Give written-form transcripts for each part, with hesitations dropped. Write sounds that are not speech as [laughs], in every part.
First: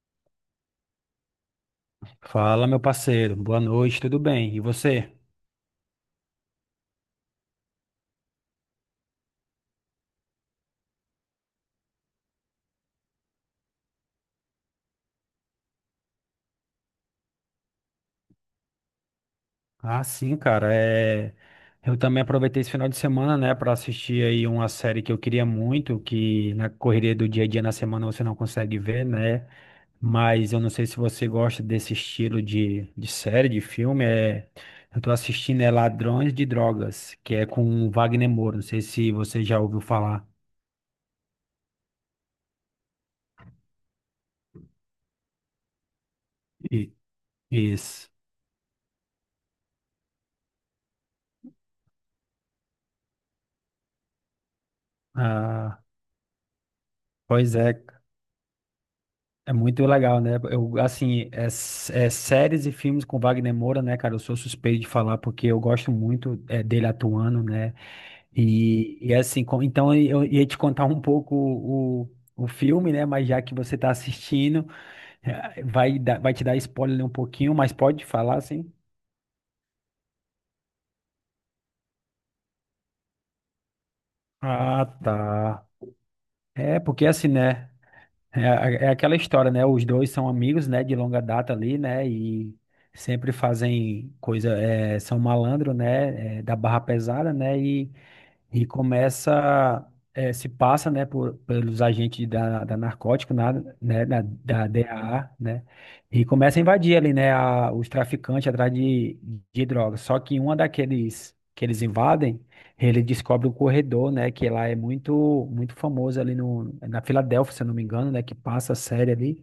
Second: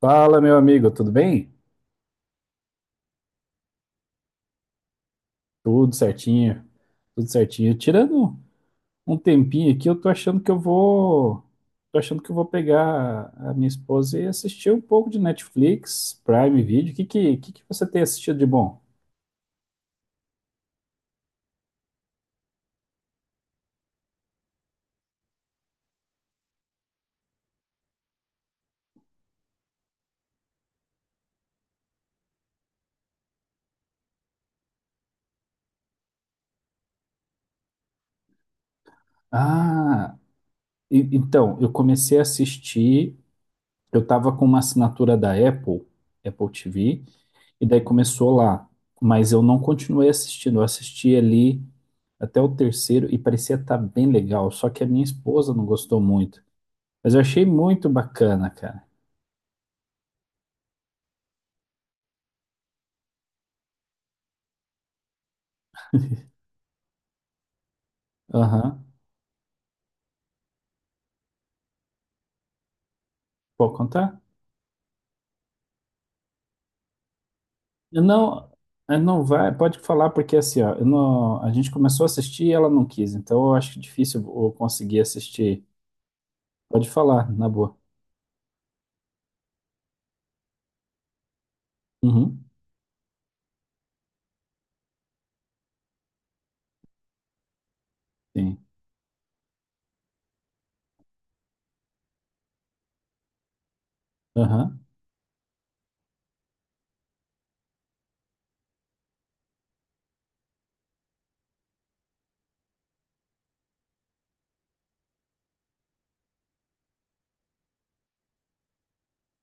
Fala, meu amigo, tudo bem? Fala, meu parceiro. Boa noite, tudo bem? E você? Tudo certinho, tudo certinho. Tirando um tempinho aqui, eu tô achando que eu vou, tô achando que eu vou pegar a minha esposa e assistir um pouco de Netflix, Prime Video. Que você tem assistido de bom? Ah, sim, cara. Eu também aproveitei esse final de semana, né, para assistir aí uma série que eu queria muito, que na correria do dia a dia na semana você não consegue ver, né? Mas eu não sei se você gosta desse estilo de série, de filme. Eu tô assistindo é Ladrões de Drogas, que é com o Wagner Moura. Não sei se você já ouviu Ah, falar. Então, eu comecei a assistir, eu tava com uma assinatura da Apple, Apple E- TV. E daí Isso. começou lá. Mas eu não continuei assistindo. Eu assisti ali até o terceiro e parecia estar bem legal. Só que a minha esposa não Ah, gostou muito. Mas eu achei pois é. muito bacana, cara. É muito legal, né? Eu, assim, séries e filmes com Wagner Moura, né, cara? Eu sou suspeito de falar porque eu gosto muito dele atuando, né? Aham. E assim, então eu ia te contar um pouco o filme, né? Mas já que Pode você tá contar? assistindo, vai te dar spoiler um pouquinho, mas Eu pode falar, não, assim. eu não vai, Pode falar, porque assim, ó, eu não, a gente começou a assistir e ela não quis. Então eu acho difícil eu Ah, conseguir assistir. tá. É, Pode porque assim, falar, na né? boa. É, é aquela história, né? Os dois são amigos, né? De longa data ali, né? Uhum. E sempre fazem coisa, são malandro, né? Da barra pesada, né? E Sim. Se passa, né, pelos agentes da narcótico né, da Aham. DAA, né, e começa a invadir ali, né, os traficantes atrás de drogas. Só que uma daqueles que eles invadem, ele descobre o corredor, né, que lá é muito, muito famoso ali no, na Filadélfia, se eu não me engano, né, que passa a série ali.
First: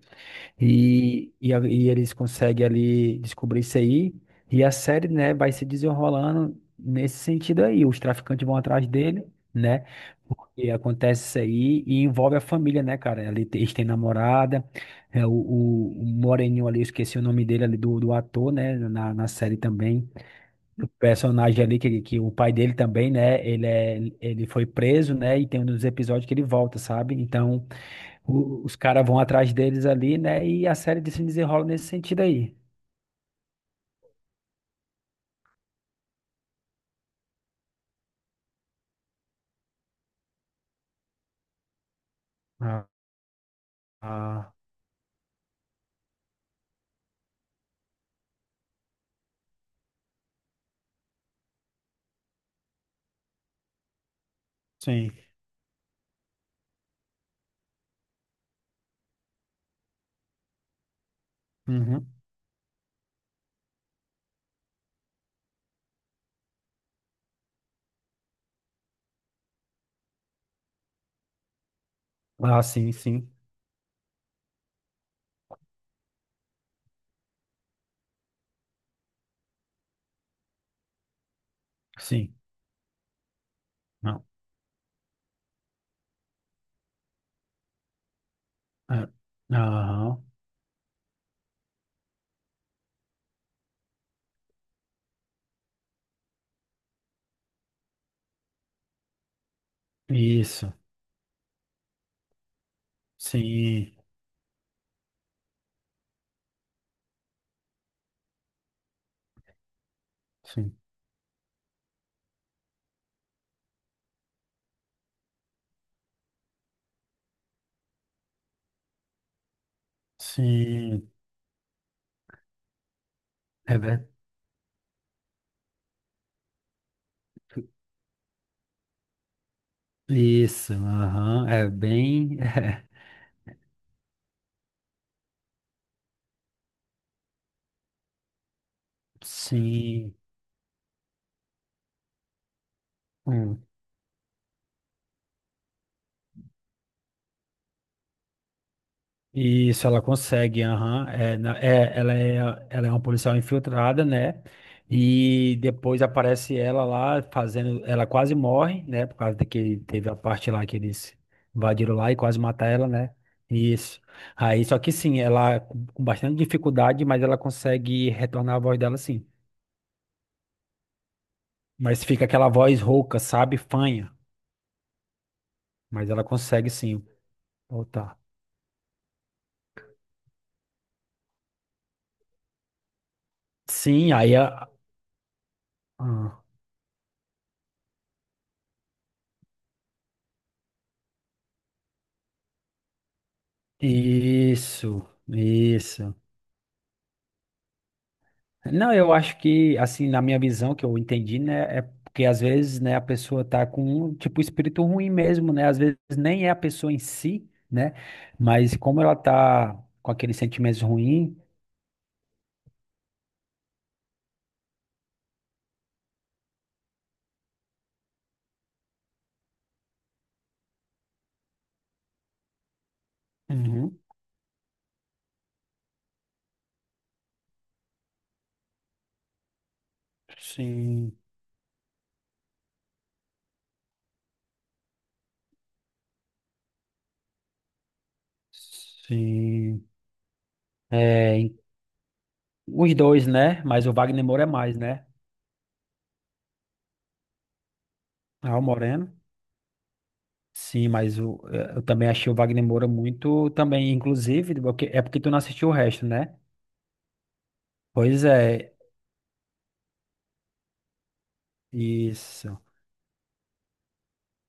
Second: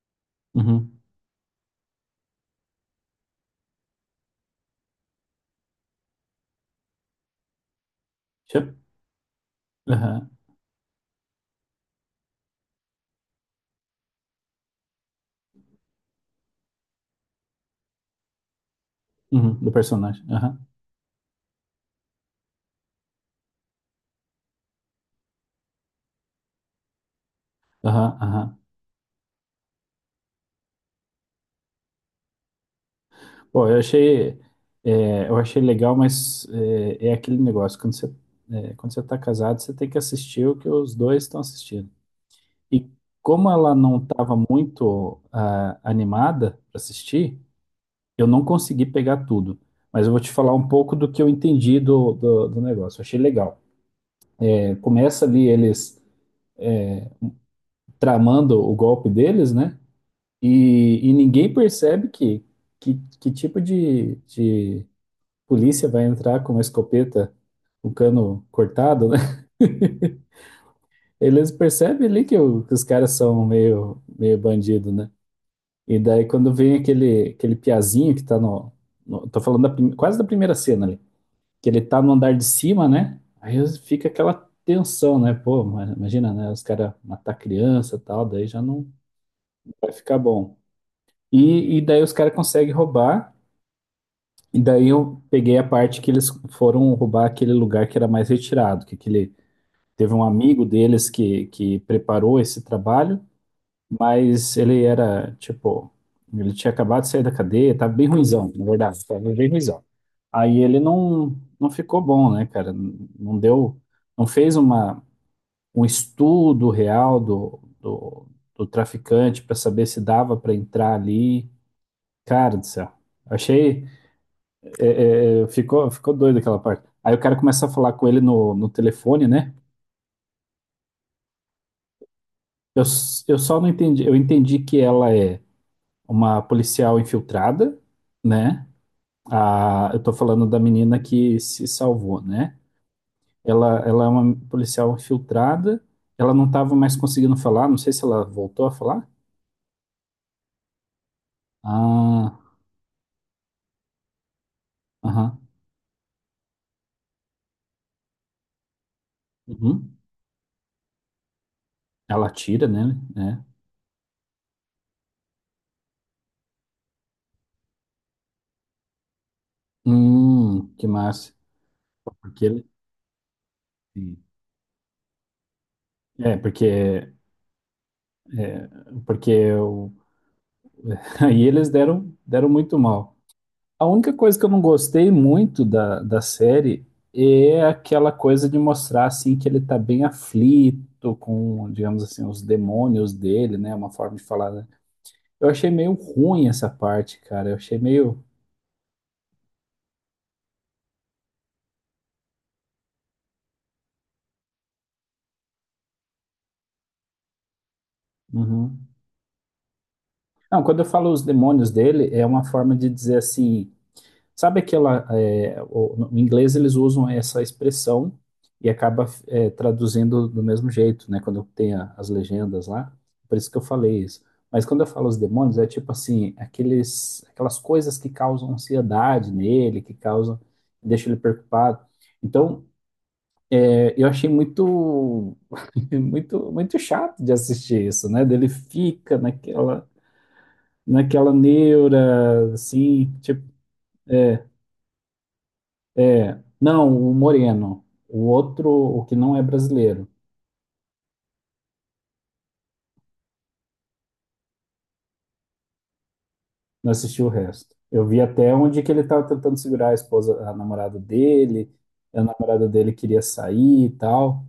Uhum. E eles conseguem ali descobrir isso aí. E a série, né, vai se desenrolando nesse sentido aí. Os traficantes vão Tchau. atrás dele, né? Aham. Porque acontece isso aí e envolve a família, né, cara? Ali eles têm namorada, o Moreninho ali, eu esqueci o nome dele ali, do ator, né? Na Uhum. série Do também. personagem. Aham. O personagem ali, que o pai dele também, né? Ele, ele foi preso, né? E tem um dos episódios que ele volta, sabe? Então Aham. Aham. Os caras vão atrás deles ali, né? E a série de se desenrola nesse sentido aí. Pô, eu achei, é, eu achei legal, mas é aquele negócio, quando você tá casado, você tem que assistir o que os dois estão assistindo. Ah, E como ela não estava ah, muito animada para assistir, eu não consegui pegar tudo. Mas eu vou te falar um pouco do que eu entendi do negócio. Eu achei legal. É, sim. começa ali eles tramando o golpe deles, né? E ninguém Uhum. percebe que, que tipo de polícia vai entrar com uma escopeta, o cano cortado, né? [laughs] Eles percebem ali Ah, que os sim, caras sim. são meio, meio bandido, né? E daí quando vem aquele piazinho que tá Tô falando da quase da primeira cena ali. Que ele tá no Sim. andar de cima, né? Fica Não. aquela tensão, né? Pô, imagina, né? Os caras matar criança e tal, daí já não É. vai ficar Aham. bom. E daí os caras conseguem roubar. E daí eu peguei a parte que eles foram roubar aquele lugar que era mais retirado, que aquele teve um amigo Isso. deles que preparou esse trabalho, Sim. mas ele era, tipo, ele tinha acabado de sair da cadeia, tava bem ruinzão, na verdade, tava bem ruinzão. Aí Sim. ele não ficou bom, né, cara? Não deu, não fez uma, um estudo real do traficante para saber se dava para entrar Sim. ali. Cara do céu, É achei, verdade. Ficou, ficou doido aquela parte. Aí o cara começa a falar com ele no telefone, né? Isso. Aham. É bem. [laughs] Eu só não entendi. Eu entendi que ela é uma policial infiltrada, né? A, eu tô Sim. falando da menina que se salvou, né? Hum. Ela é uma policial infiltrada. Ela não estava mais conseguindo falar. Não sei se ela voltou a falar. Isso, ela consegue, aham. É, ela é, Ah, ela é uma policial infiltrada, né? aham. E depois aparece ela lá fazendo. Ela quase morre, né? Por causa de que Uhum. teve a parte lá que eles invadiram lá e Ela quase atira mataram ela, nele, né? né? Isso. Aí, só que sim, ela com bastante dificuldade, mas ela consegue retornar a voz dela, sim. Que massa. Mas fica Porque aquela ele. voz rouca, sabe? Fanha. Sim. Mas ela É, consegue, sim, porque, voltar. porque eu... [laughs] aí eles deram muito mal. A única Sim, aí coisa que eu não a. gostei muito da Ah, série é aquela coisa de mostrar assim que ele tá bem aflito com, digamos assim, os demônios dele, né? Uma forma de falar, né? isso, Eu achei meio isso. ruim essa parte, cara. Eu achei meio. Não, eu acho que, assim, na minha visão, que eu entendi, né, é porque às vezes, né, a pessoa tá com, um, tipo, espírito ruim mesmo, né, às vezes nem é a pessoa em si, né, mas Uhum. como ela tá com aqueles Não, quando sentimentos eu falo os ruins, demônios dele, é uma forma de dizer assim. Sabe aquela. No inglês eles usam essa expressão e acaba traduzindo do mesmo jeito, né? Quando tem as legendas lá. Por isso que eu uhum, falei isso. Mas quando eu falo os demônios, é tipo assim, aquelas coisas que causam ansiedade nele, deixam sim, ele preocupado. Então, eu achei muito, [laughs] muito, muito chato de assistir isso, né? Sim, Naquela é, em- neura, os assim. dois, né, mas o Wagner Moura é mais, né, Não, o Moreno. O ah, o outro, o Moreno, que não é brasileiro. sim, eu também achei o Wagner Moura muito, também, inclusive, porque tu não assistiu o resto, né, Não assisti o resto. Eu vi pois até é, onde que ele estava tentando segurar a esposa, a namorada dele. A isso. namorada dele queria sair e tal.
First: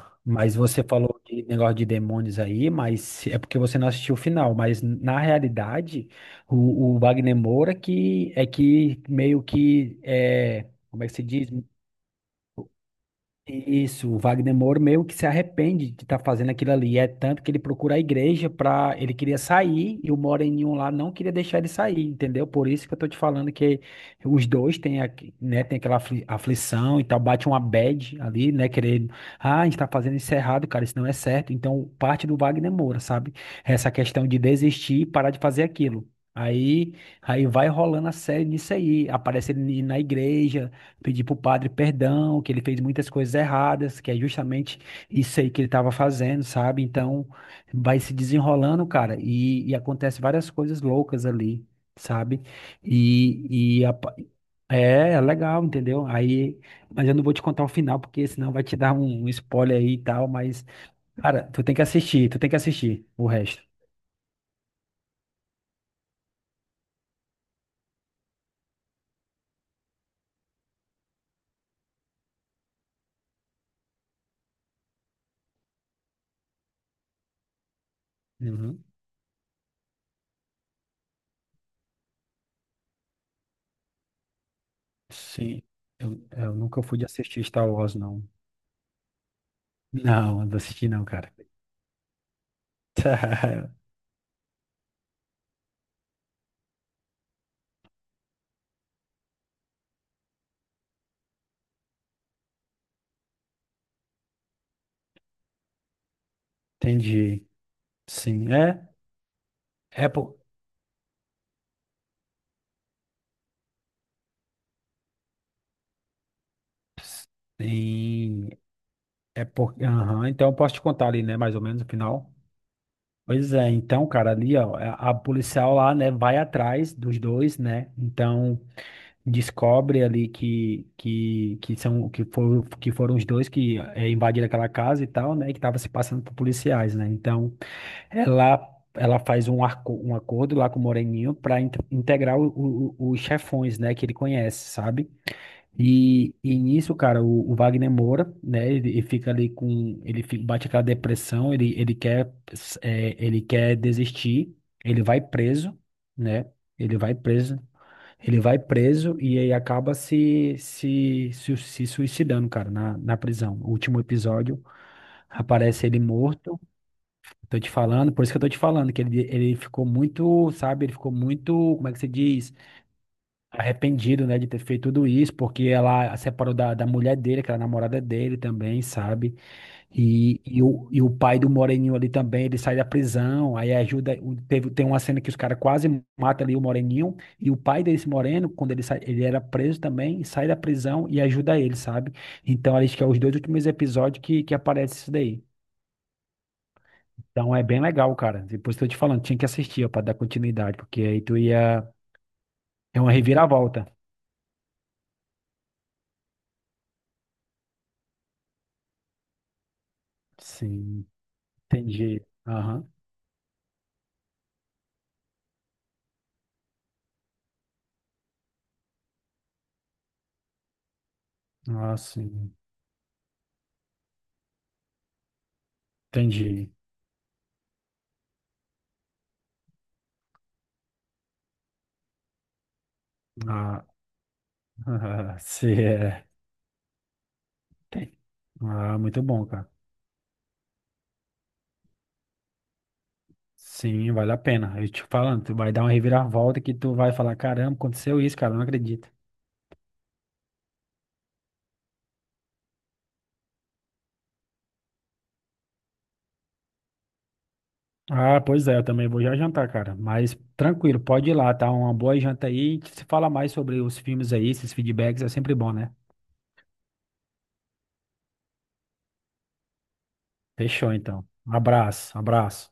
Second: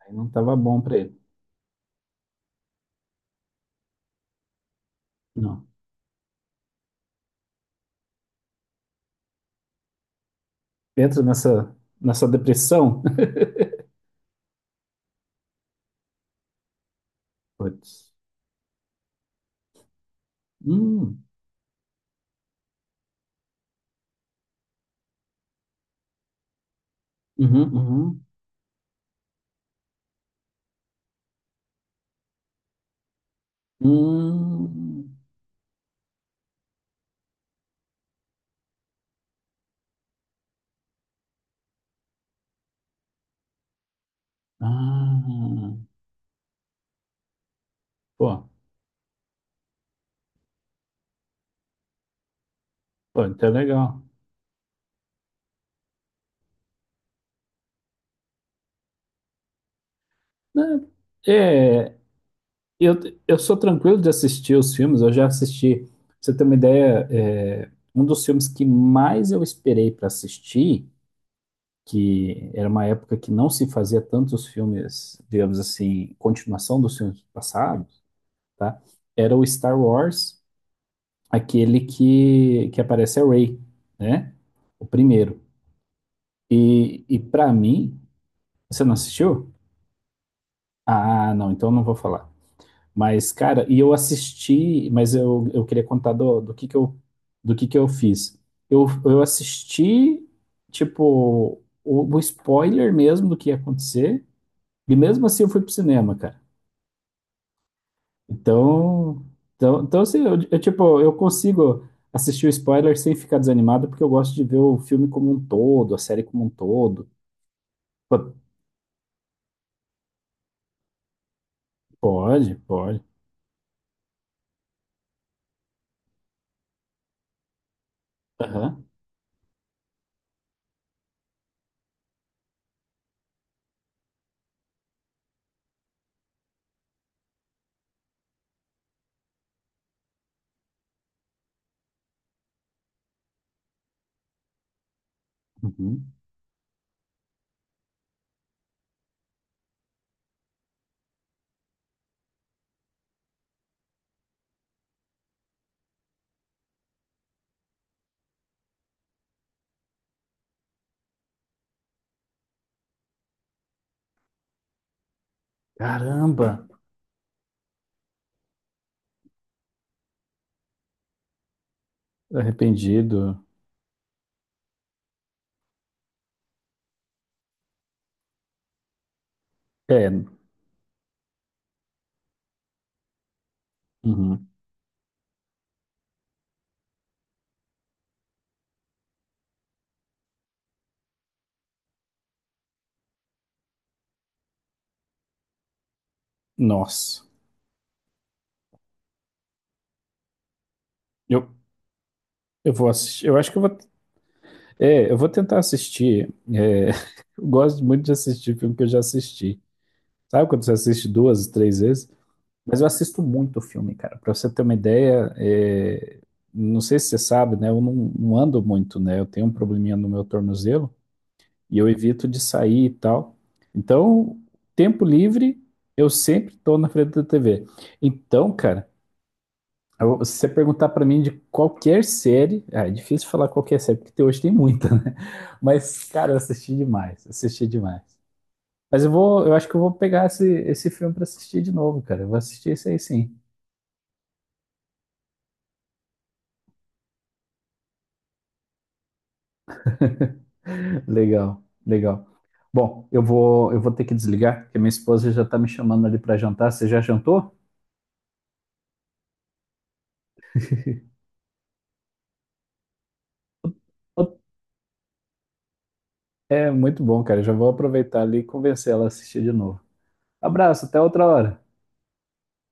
Aí não mas estava bom você para ele. falou de negócio de demônios aí, mas é porque você não assistiu o final. Mas na Não. realidade, o Wagner Moura que meio que é, como é que Entra se diz? nessa, nessa depressão. [laughs] Isso, o Wagner Moura meio que se arrepende de estar fazendo aquilo ali. É tanto que ele procura a Putz. igreja para. Ele queria sair e o Moreninho lá não Hum, queria deixar ele sair, entendeu? Por isso que eu tô te falando que os dois têm, né, tem aquela aflição e tal, bate uma uhum, uhum. bad ali, né? Querendo. Ah, a gente tá fazendo isso errado, cara, isso não é certo. Então, parte do Wagner Moura, sabe? Essa questão de desistir e Hum. parar de fazer aquilo. Aí, aí vai rolando a série nisso aí. Aparece ele na igreja pedir para o padre perdão, que ele fez muitas coisas erradas, que é justamente isso aí que ele Ah, estava fazendo, sabe? Então vai se pô, desenrolando, cara, e acontece várias coisas loucas ali, sabe? pô, então é E, e a legal. pa- é legal, entendeu? Aí, mas eu não vou te contar o final, porque senão vai te dar um spoiler aí e tal, mas, Né? cara, tu tem que É. assistir, tu tem que Eu, assistir o eu sou resto. tranquilo de assistir os filmes, eu já assisti, pra você ter uma ideia, um dos filmes que mais eu esperei para assistir, que era uma época que não se fazia tantos filmes, digamos assim, continuação dos filmes passados, tá? Uhum. Era o Star Wars, aquele que aparece a Rey, né? O primeiro. Sim, eu nunca fui de E assistir para Star Wars, mim, não. você não assistiu? Não, não assisti não, cara. Ah, não, então eu não vou falar. Mas, cara, [laughs] e eu assisti, eu queria contar do que eu fiz. Eu assisti, tipo, o spoiler mesmo do que ia acontecer, e mesmo assim eu fui pro cinema, cara. Entendi. Sim, é, Então, então é assim, por, eu consigo assistir o spoiler sem ficar desanimado, porque eu gosto de ver o filme como um todo, a série como um todo. P- sim, é por, aham, então eu posso te contar ali, né, mais ou menos o final. Pode, pode. Pois é, então, cara, ali, ó, a policial lá, né, vai atrás dos dois, né, então Aham. descobre ali que são, que foram os dois invadiram aquela casa e tal, né, que tava se passando por policiais, né, então ela, ela faz um acordo lá com o Moreninho pra integrar os chefões, né, que ele conhece, sabe? Uhum. E nisso, cara, o Wagner Moura, né, ele fica ali com, ele bate aquela depressão, ele quer, ele quer desistir, ele vai preso, né, ele vai preso, ele vai preso e aí acaba se suicidando, cara, na prisão. O último episódio aparece ele morto, Caramba, tô te falando, por isso que eu tô te falando, que ele ficou muito, sabe, ele ficou muito, como é que se diz? arrependido. Arrependido, né, de ter feito tudo isso, porque ela se separou da mulher dele, que era a namorada dele também, sabe? É, E o pai do Moreninho ali também, ele sai da prisão, aí ajuda, uhum. Tem uma cena que os caras quase matam ali o Moreninho, e o pai desse Moreno, quando ele sai, ele era preso também, sai da prisão e ajuda ele, sabe? Então, acho que é os dois últimos episódios que aparece isso daí. Nossa. Então é bem legal, cara. Depois tô te falando, tinha que assistir, ó, pra dar continuidade, porque aí tu Eu, ia. eu vou É uma assistir. Eu acho que eu vou. reviravolta. É, eu vou tentar assistir. [laughs] Eu gosto muito de assistir filme que eu já assisti. Sabe quando você Sim, assiste duas, três vezes? entendi. Mas eu Aham. assisto muito filme, cara. Pra você ter uma ideia, não sei se você sabe, né? Eu não, não ando muito, né? Eu tenho um probleminha no meu tornozelo e eu Ah, evito de sim. sair e tal. Então, tempo livre, eu sempre Entendi. tô na frente da TV. Então, cara. Se você perguntar pra mim de qualquer série, ah, é difícil falar qualquer Ah, série, porque hoje tem muita, né? [laughs] se Mas, é. cara, eu assisti demais, assisti demais. Tem. Ah, muito bom, Eu acho cara. que eu vou pegar esse filme pra assistir de novo, cara. Eu vou assistir isso aí sim. Sim, vale a pena. Eu te falando, tu vai dar uma reviravolta que tu vai falar, caramba, aconteceu isso, cara, não acredito. Legal, legal. Bom, eu vou ter que desligar, porque minha esposa já tá me chamando ali pra jantar. Você já jantou? Ah, pois é, eu também vou já jantar, cara. Mas tranquilo, pode ir lá, tá? Uma boa janta aí. A gente se fala mais sobre os filmes aí, esses feedbacks é sempre bom, né? É muito bom, cara. Já vou aproveitar ali e convencer ela a assistir de novo. Abraço, Fechou, até outra então. Um hora. abraço, abraço.